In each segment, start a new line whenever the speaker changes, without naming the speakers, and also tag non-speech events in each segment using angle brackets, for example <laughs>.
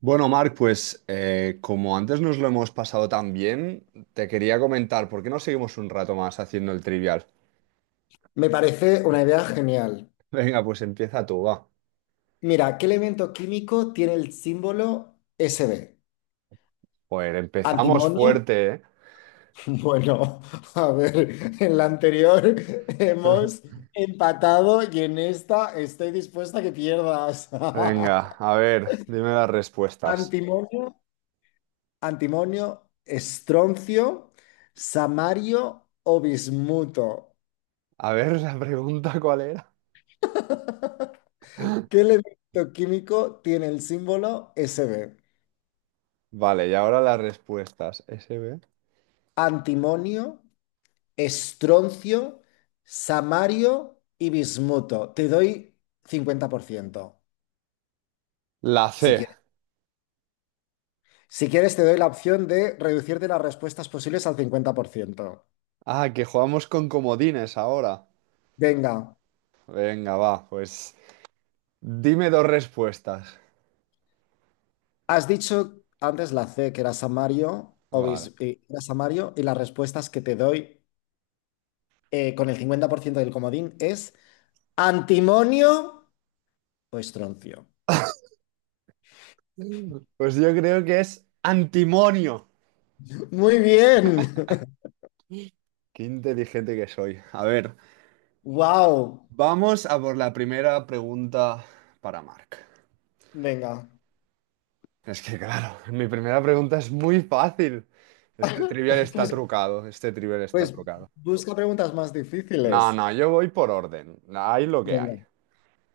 Bueno, Marc, pues como antes nos lo hemos pasado tan bien, te quería comentar, ¿por qué no seguimos un rato más haciendo el trivial?
Me parece una idea genial.
<laughs> Venga, pues empieza tú, va.
Mira, ¿qué elemento químico tiene el símbolo SB?
Joder, empezamos
¿Antimonio? <laughs>
fuerte, ¿eh?
Bueno, a ver, en la anterior <laughs> hemos
<laughs>
empatado y en esta estoy dispuesta a que pierdas.
Venga,
<laughs>
a ver, dime las respuestas.
¿Antimonio? ¿Antimonio? ¿Estroncio? ¿Samario o bismuto?
A ver, la pregunta, ¿cuál era?
<laughs> ¿Qué elemento químico tiene el símbolo SB?
Vale, y ahora las respuestas. SB.
¿Antimonio? Estroncio, samario y bismuto. Te doy 50%
La
si
C.
quieres. Si quieres, te doy la opción de reducirte las respuestas posibles al cincuenta por ciento.
Ah, que jugamos con comodines ahora.
Venga,
Venga, va, pues dime dos respuestas.
has dicho antes la C, que era samario, o
Vale.
era samario, y las respuestas que te doy con el 50% del comodín es antimonio o estroncio.
<laughs> Pues yo creo que es antimonio.
Muy bien. <laughs>
Qué inteligente que soy. A ver,
Wow.
vamos a por la primera pregunta para Mark.
Venga.
Es que claro, mi primera pregunta es muy fácil. Este trivial
<laughs>
está
Pues
trucado, este trivial está
Pues
trucado.
busca preguntas más
No,
difíciles.
no, yo voy por orden. Hay lo que
Venga.
hay.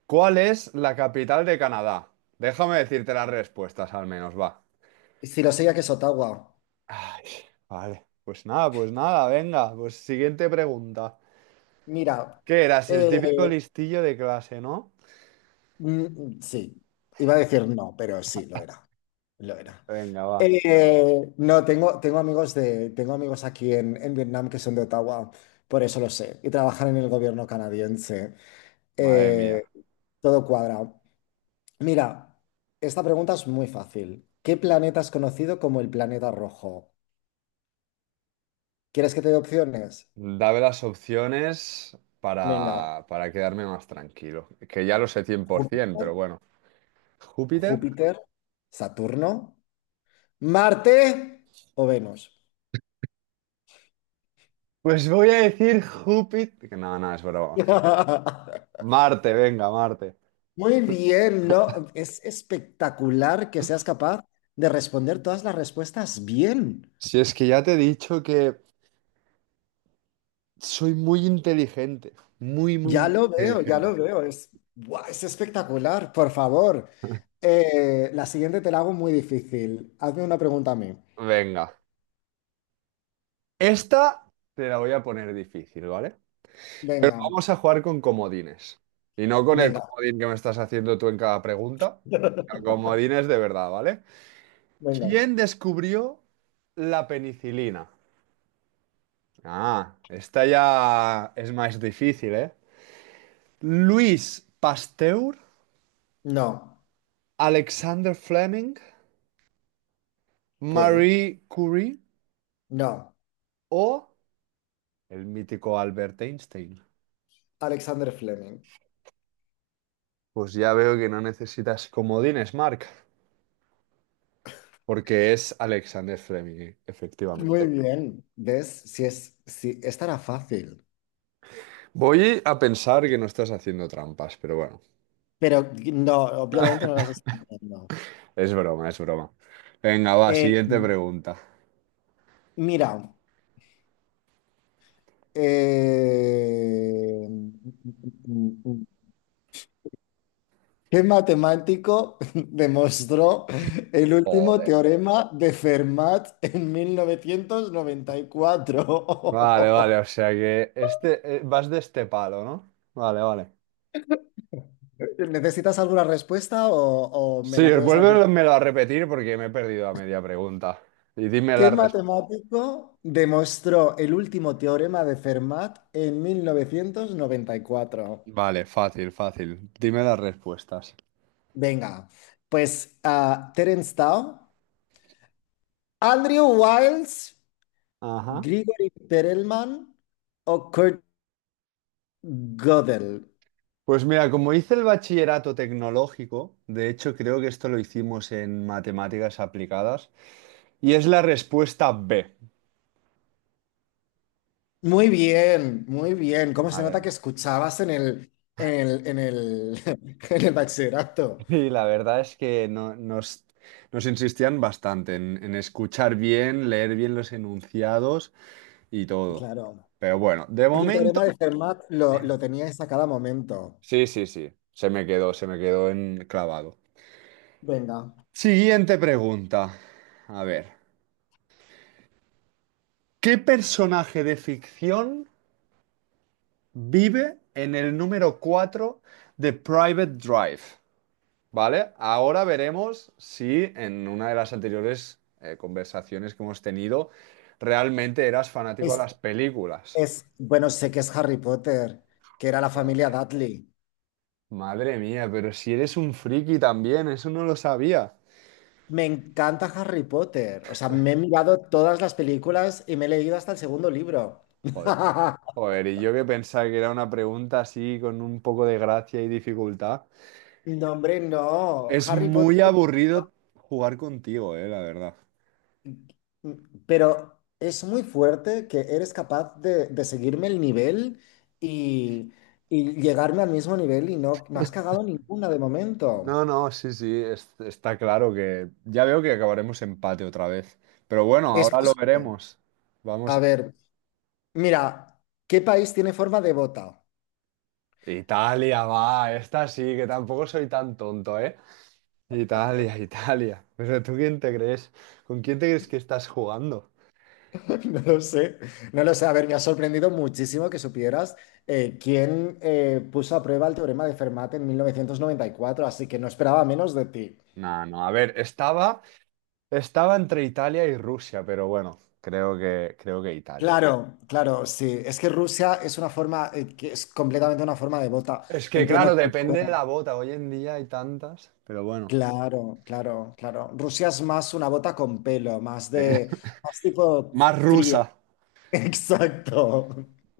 ¿Cuál es la capital de Canadá? Déjame decirte las respuestas al menos, va.
Si lo sé, ya que es Ottawa.
Ay, vale, pues nada, venga, pues siguiente pregunta.
Mira,
¿Qué eras? El
eh,
típico listillo de clase, ¿no?
sí, iba a decir no, pero sí, lo era. Lo era.
Venga, va.
No, tengo amigos de, tengo amigos aquí en Vietnam que son de Ottawa, por eso lo sé, y trabajan en el gobierno canadiense.
Madre mía.
Eh, Todo cuadra. Mira, esta pregunta es muy fácil. ¿Qué planeta es conocido como el planeta rojo? ¿Quieres que te dé opciones?
Dame las opciones
Venga.
para quedarme más tranquilo. Que ya lo sé 100%,
Júpiter,
pero bueno. ¿Júpiter?
Júpiter, Saturno, Marte o Venus.
Pues voy a decir Júpiter. Que no, no, es broma.
<laughs>
Marte, venga, Marte.
Muy bien, ¿no? Es espectacular que seas capaz de responder todas las respuestas bien.
Si es que ya te he dicho que soy muy inteligente. Muy, muy,
Ya
muy
lo veo, ya lo
inteligente.
veo. Es, ¡buah!, es espectacular. Por favor,
<laughs>
La siguiente te la hago muy difícil. Hazme una pregunta a mí.
Venga. Esta te la voy a poner difícil, ¿vale? Pero
Venga,
vamos a jugar con comodines. Y no con el
venga,
comodín que me estás haciendo tú en cada pregunta. Sino
<laughs>
comodines de verdad, ¿vale?
venga.
¿Quién descubrió la penicilina? Ah, esta ya es más difícil, ¿eh? Luis Pasteur,
No,
Alexander Fleming,
puede.
Marie Curie
No,
o el mítico Albert Einstein.
Alexander Fleming.
Pues ya veo que no necesitas comodines, Mark, porque es Alexander Fleming, efectivamente.
Muy bien, ¿ves? Si es, si estará fácil,
Voy a pensar que no estás haciendo trampas, pero bueno,
pero no, obviamente no las estoy haciendo.
es broma, es broma. Venga, va,
Eh,
siguiente pregunta.
mira, eh, ¿qué matemático <laughs> demostró el último
Joder.
teorema de Fermat en mil novecientos noventa y
Vale, vale,
cuatro.
o sea que este, vas de este palo, ¿no? Vale, vale.
<laughs> ¿Necesitas alguna respuesta o me
Sí,
la puedes dar?
vuélvemelo a repetir porque me he perdido a media pregunta. Y dime
¿Qué
las respuestas.
matemático demostró el último teorema de Fermat en 1994?
Vale, fácil, fácil. Dime las respuestas.
Venga, pues Terence Tao, Andrew Wiles,
Ajá.
Grigori Perelman o Kurt Gödel.
Pues mira, como hice el bachillerato tecnológico, de hecho creo que esto lo hicimos en matemáticas aplicadas, y es la respuesta B.
Muy bien, muy bien. ¿Cómo se nota
Madre.
que escuchabas <laughs> en el bachillerato?
Y la verdad es que nos insistían bastante en escuchar bien, leer bien los enunciados y todo.
Claro.
Pero bueno, de
Y el
momento,
teorema de Fermat lo teníais a cada momento.
sí, sí, sí. Se me quedó en... clavado.
Venga.
Siguiente pregunta. A ver, ¿qué personaje de ficción vive en el número 4 de Private Drive? ¿Vale? Ahora veremos si en una de las anteriores conversaciones que hemos tenido realmente eras fanático de
Es-
las películas.
Es, bueno, sé que es Harry Potter, que era la familia
Joder.
Dudley.
Madre mía, pero si eres un friki también, eso no lo sabía.
Me encanta Harry Potter. O sea, me he mirado todas las películas y me he leído hasta el segundo libro.
Joder.
<laughs>
Joder, y yo que pensaba que era una pregunta así con un poco de gracia y dificultad.
No, hombre, no.
Es
Harry Potter.
muy aburrido jugar contigo, la verdad.
Pero es muy fuerte que eres capaz de seguirme el nivel y, y llegarme al mismo nivel y no, no has cagado ninguna de momento.
No, no, sí, sí, está claro que ya veo que acabaremos empate otra vez. Pero bueno,
Es
ahora lo
posible.
veremos. Vamos
A
a ver.
ver, mira, ¿qué país tiene forma de bota?
Italia, va, esta sí, que tampoco soy tan tonto, ¿eh? Italia, <laughs> Italia. Pero ¿tú quién te crees? ¿Con quién te crees que estás jugando?
<laughs> No lo sé, no lo sé. A ver, me ha sorprendido muchísimo que supieras quién puso a prueba el teorema de Fermat en mil novecientos noventa y cuatro, así que no esperaba menos de ti.
No, no, a ver, estaba estaba entre Italia y Rusia, pero bueno, creo que Italia.
Claro, claro, sí. Es que Rusia es una forma, que es completamente una forma de bota.
Es que
Entiendo
claro,
que…
depende de la
bueno,
bota. Hoy en día hay tantas, pero bueno.
claro, claro, claro. Rusia es más una bota con pelo, más
Eh,
de,
<laughs>
más tipo
más
fría.
rusa.
<laughs> Exacto.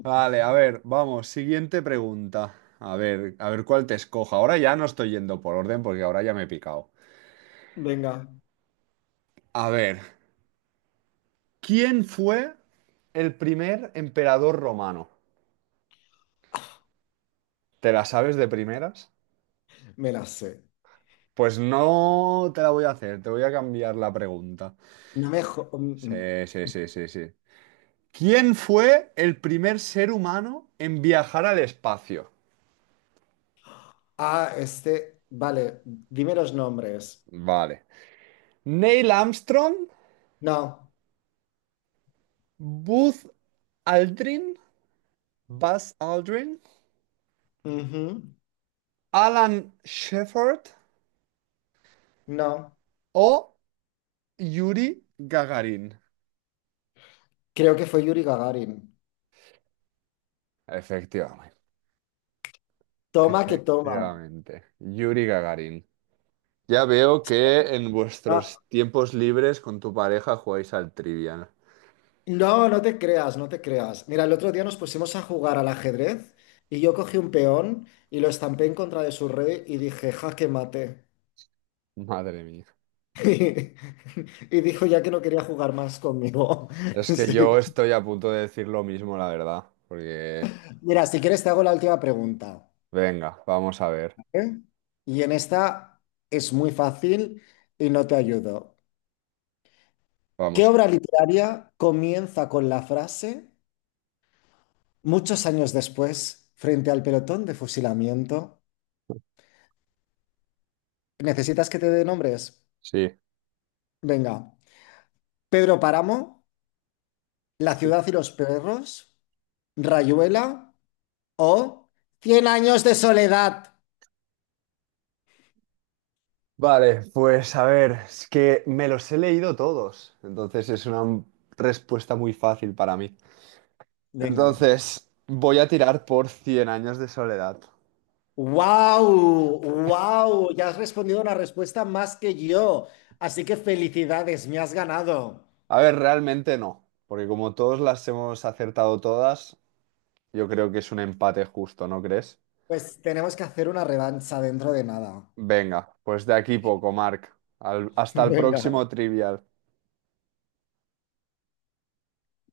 Vale, a ver, vamos, siguiente pregunta. A ver cuál te escojo. Ahora ya no estoy yendo por orden porque ahora ya me he picado.
Venga,
A ver, ¿quién fue el primer emperador romano? ¿Te la sabes de primeras?
me la sé.
Pues no te la voy a hacer, te voy a cambiar la pregunta.
No me…
Sí, sí, sí, sí, sí. ¿Quién fue el primer ser humano en viajar al espacio?
Ah, este, vale, dime los nombres.
Vale. Neil Armstrong,
No,
Buzz Aldrin, Buzz Aldrin,
ujú,
Alan Shepard
no,
o Yuri Gagarin.
creo que fue Yuri Gagarin.
Efectivamente,
Toma que toma.
efectivamente. Yuri Gagarin. Ya veo que en
Ah,
vuestros tiempos libres con tu pareja jugáis al Trivial.
no, no te creas, no te creas. Mira, el otro día nos pusimos a jugar al ajedrez y yo cogí un peón y lo estampé en contra de su rey y dije, jaque mate.
Madre mía.
<laughs> Y dijo ya que no quería jugar más conmigo. <laughs>
Es que
Sí.
yo estoy a punto de decir lo mismo, la verdad, porque
Mira, si quieres te hago la última pregunta.
venga, vamos a ver.
¿Eh? Y en esta es muy fácil y no te ayudo. ¿Qué
Vamos.
obra literaria comienza con la frase, muchos años después, frente al pelotón de fusilamiento? ¿Necesitas que te dé nombres?
Sí.
Venga. Pedro Páramo, La
Sí.
ciudad y los perros, Rayuela o Cien años de soledad.
Vale, pues a ver, es que me los he leído todos, entonces es una respuesta muy fácil para mí.
Venga.
Entonces, voy a tirar por Cien años de soledad.
¡Wow! ¡Wow! Ya has respondido una respuesta más que yo. Así que felicidades, me has ganado.
A ver, realmente no, porque como todos las hemos acertado todas, yo creo que es un empate justo, ¿no crees?
Pues tenemos que hacer una revancha dentro de nada.
Venga, pues de aquí poco, Marc.
<laughs>
Hasta el
Venga.
próximo trivial.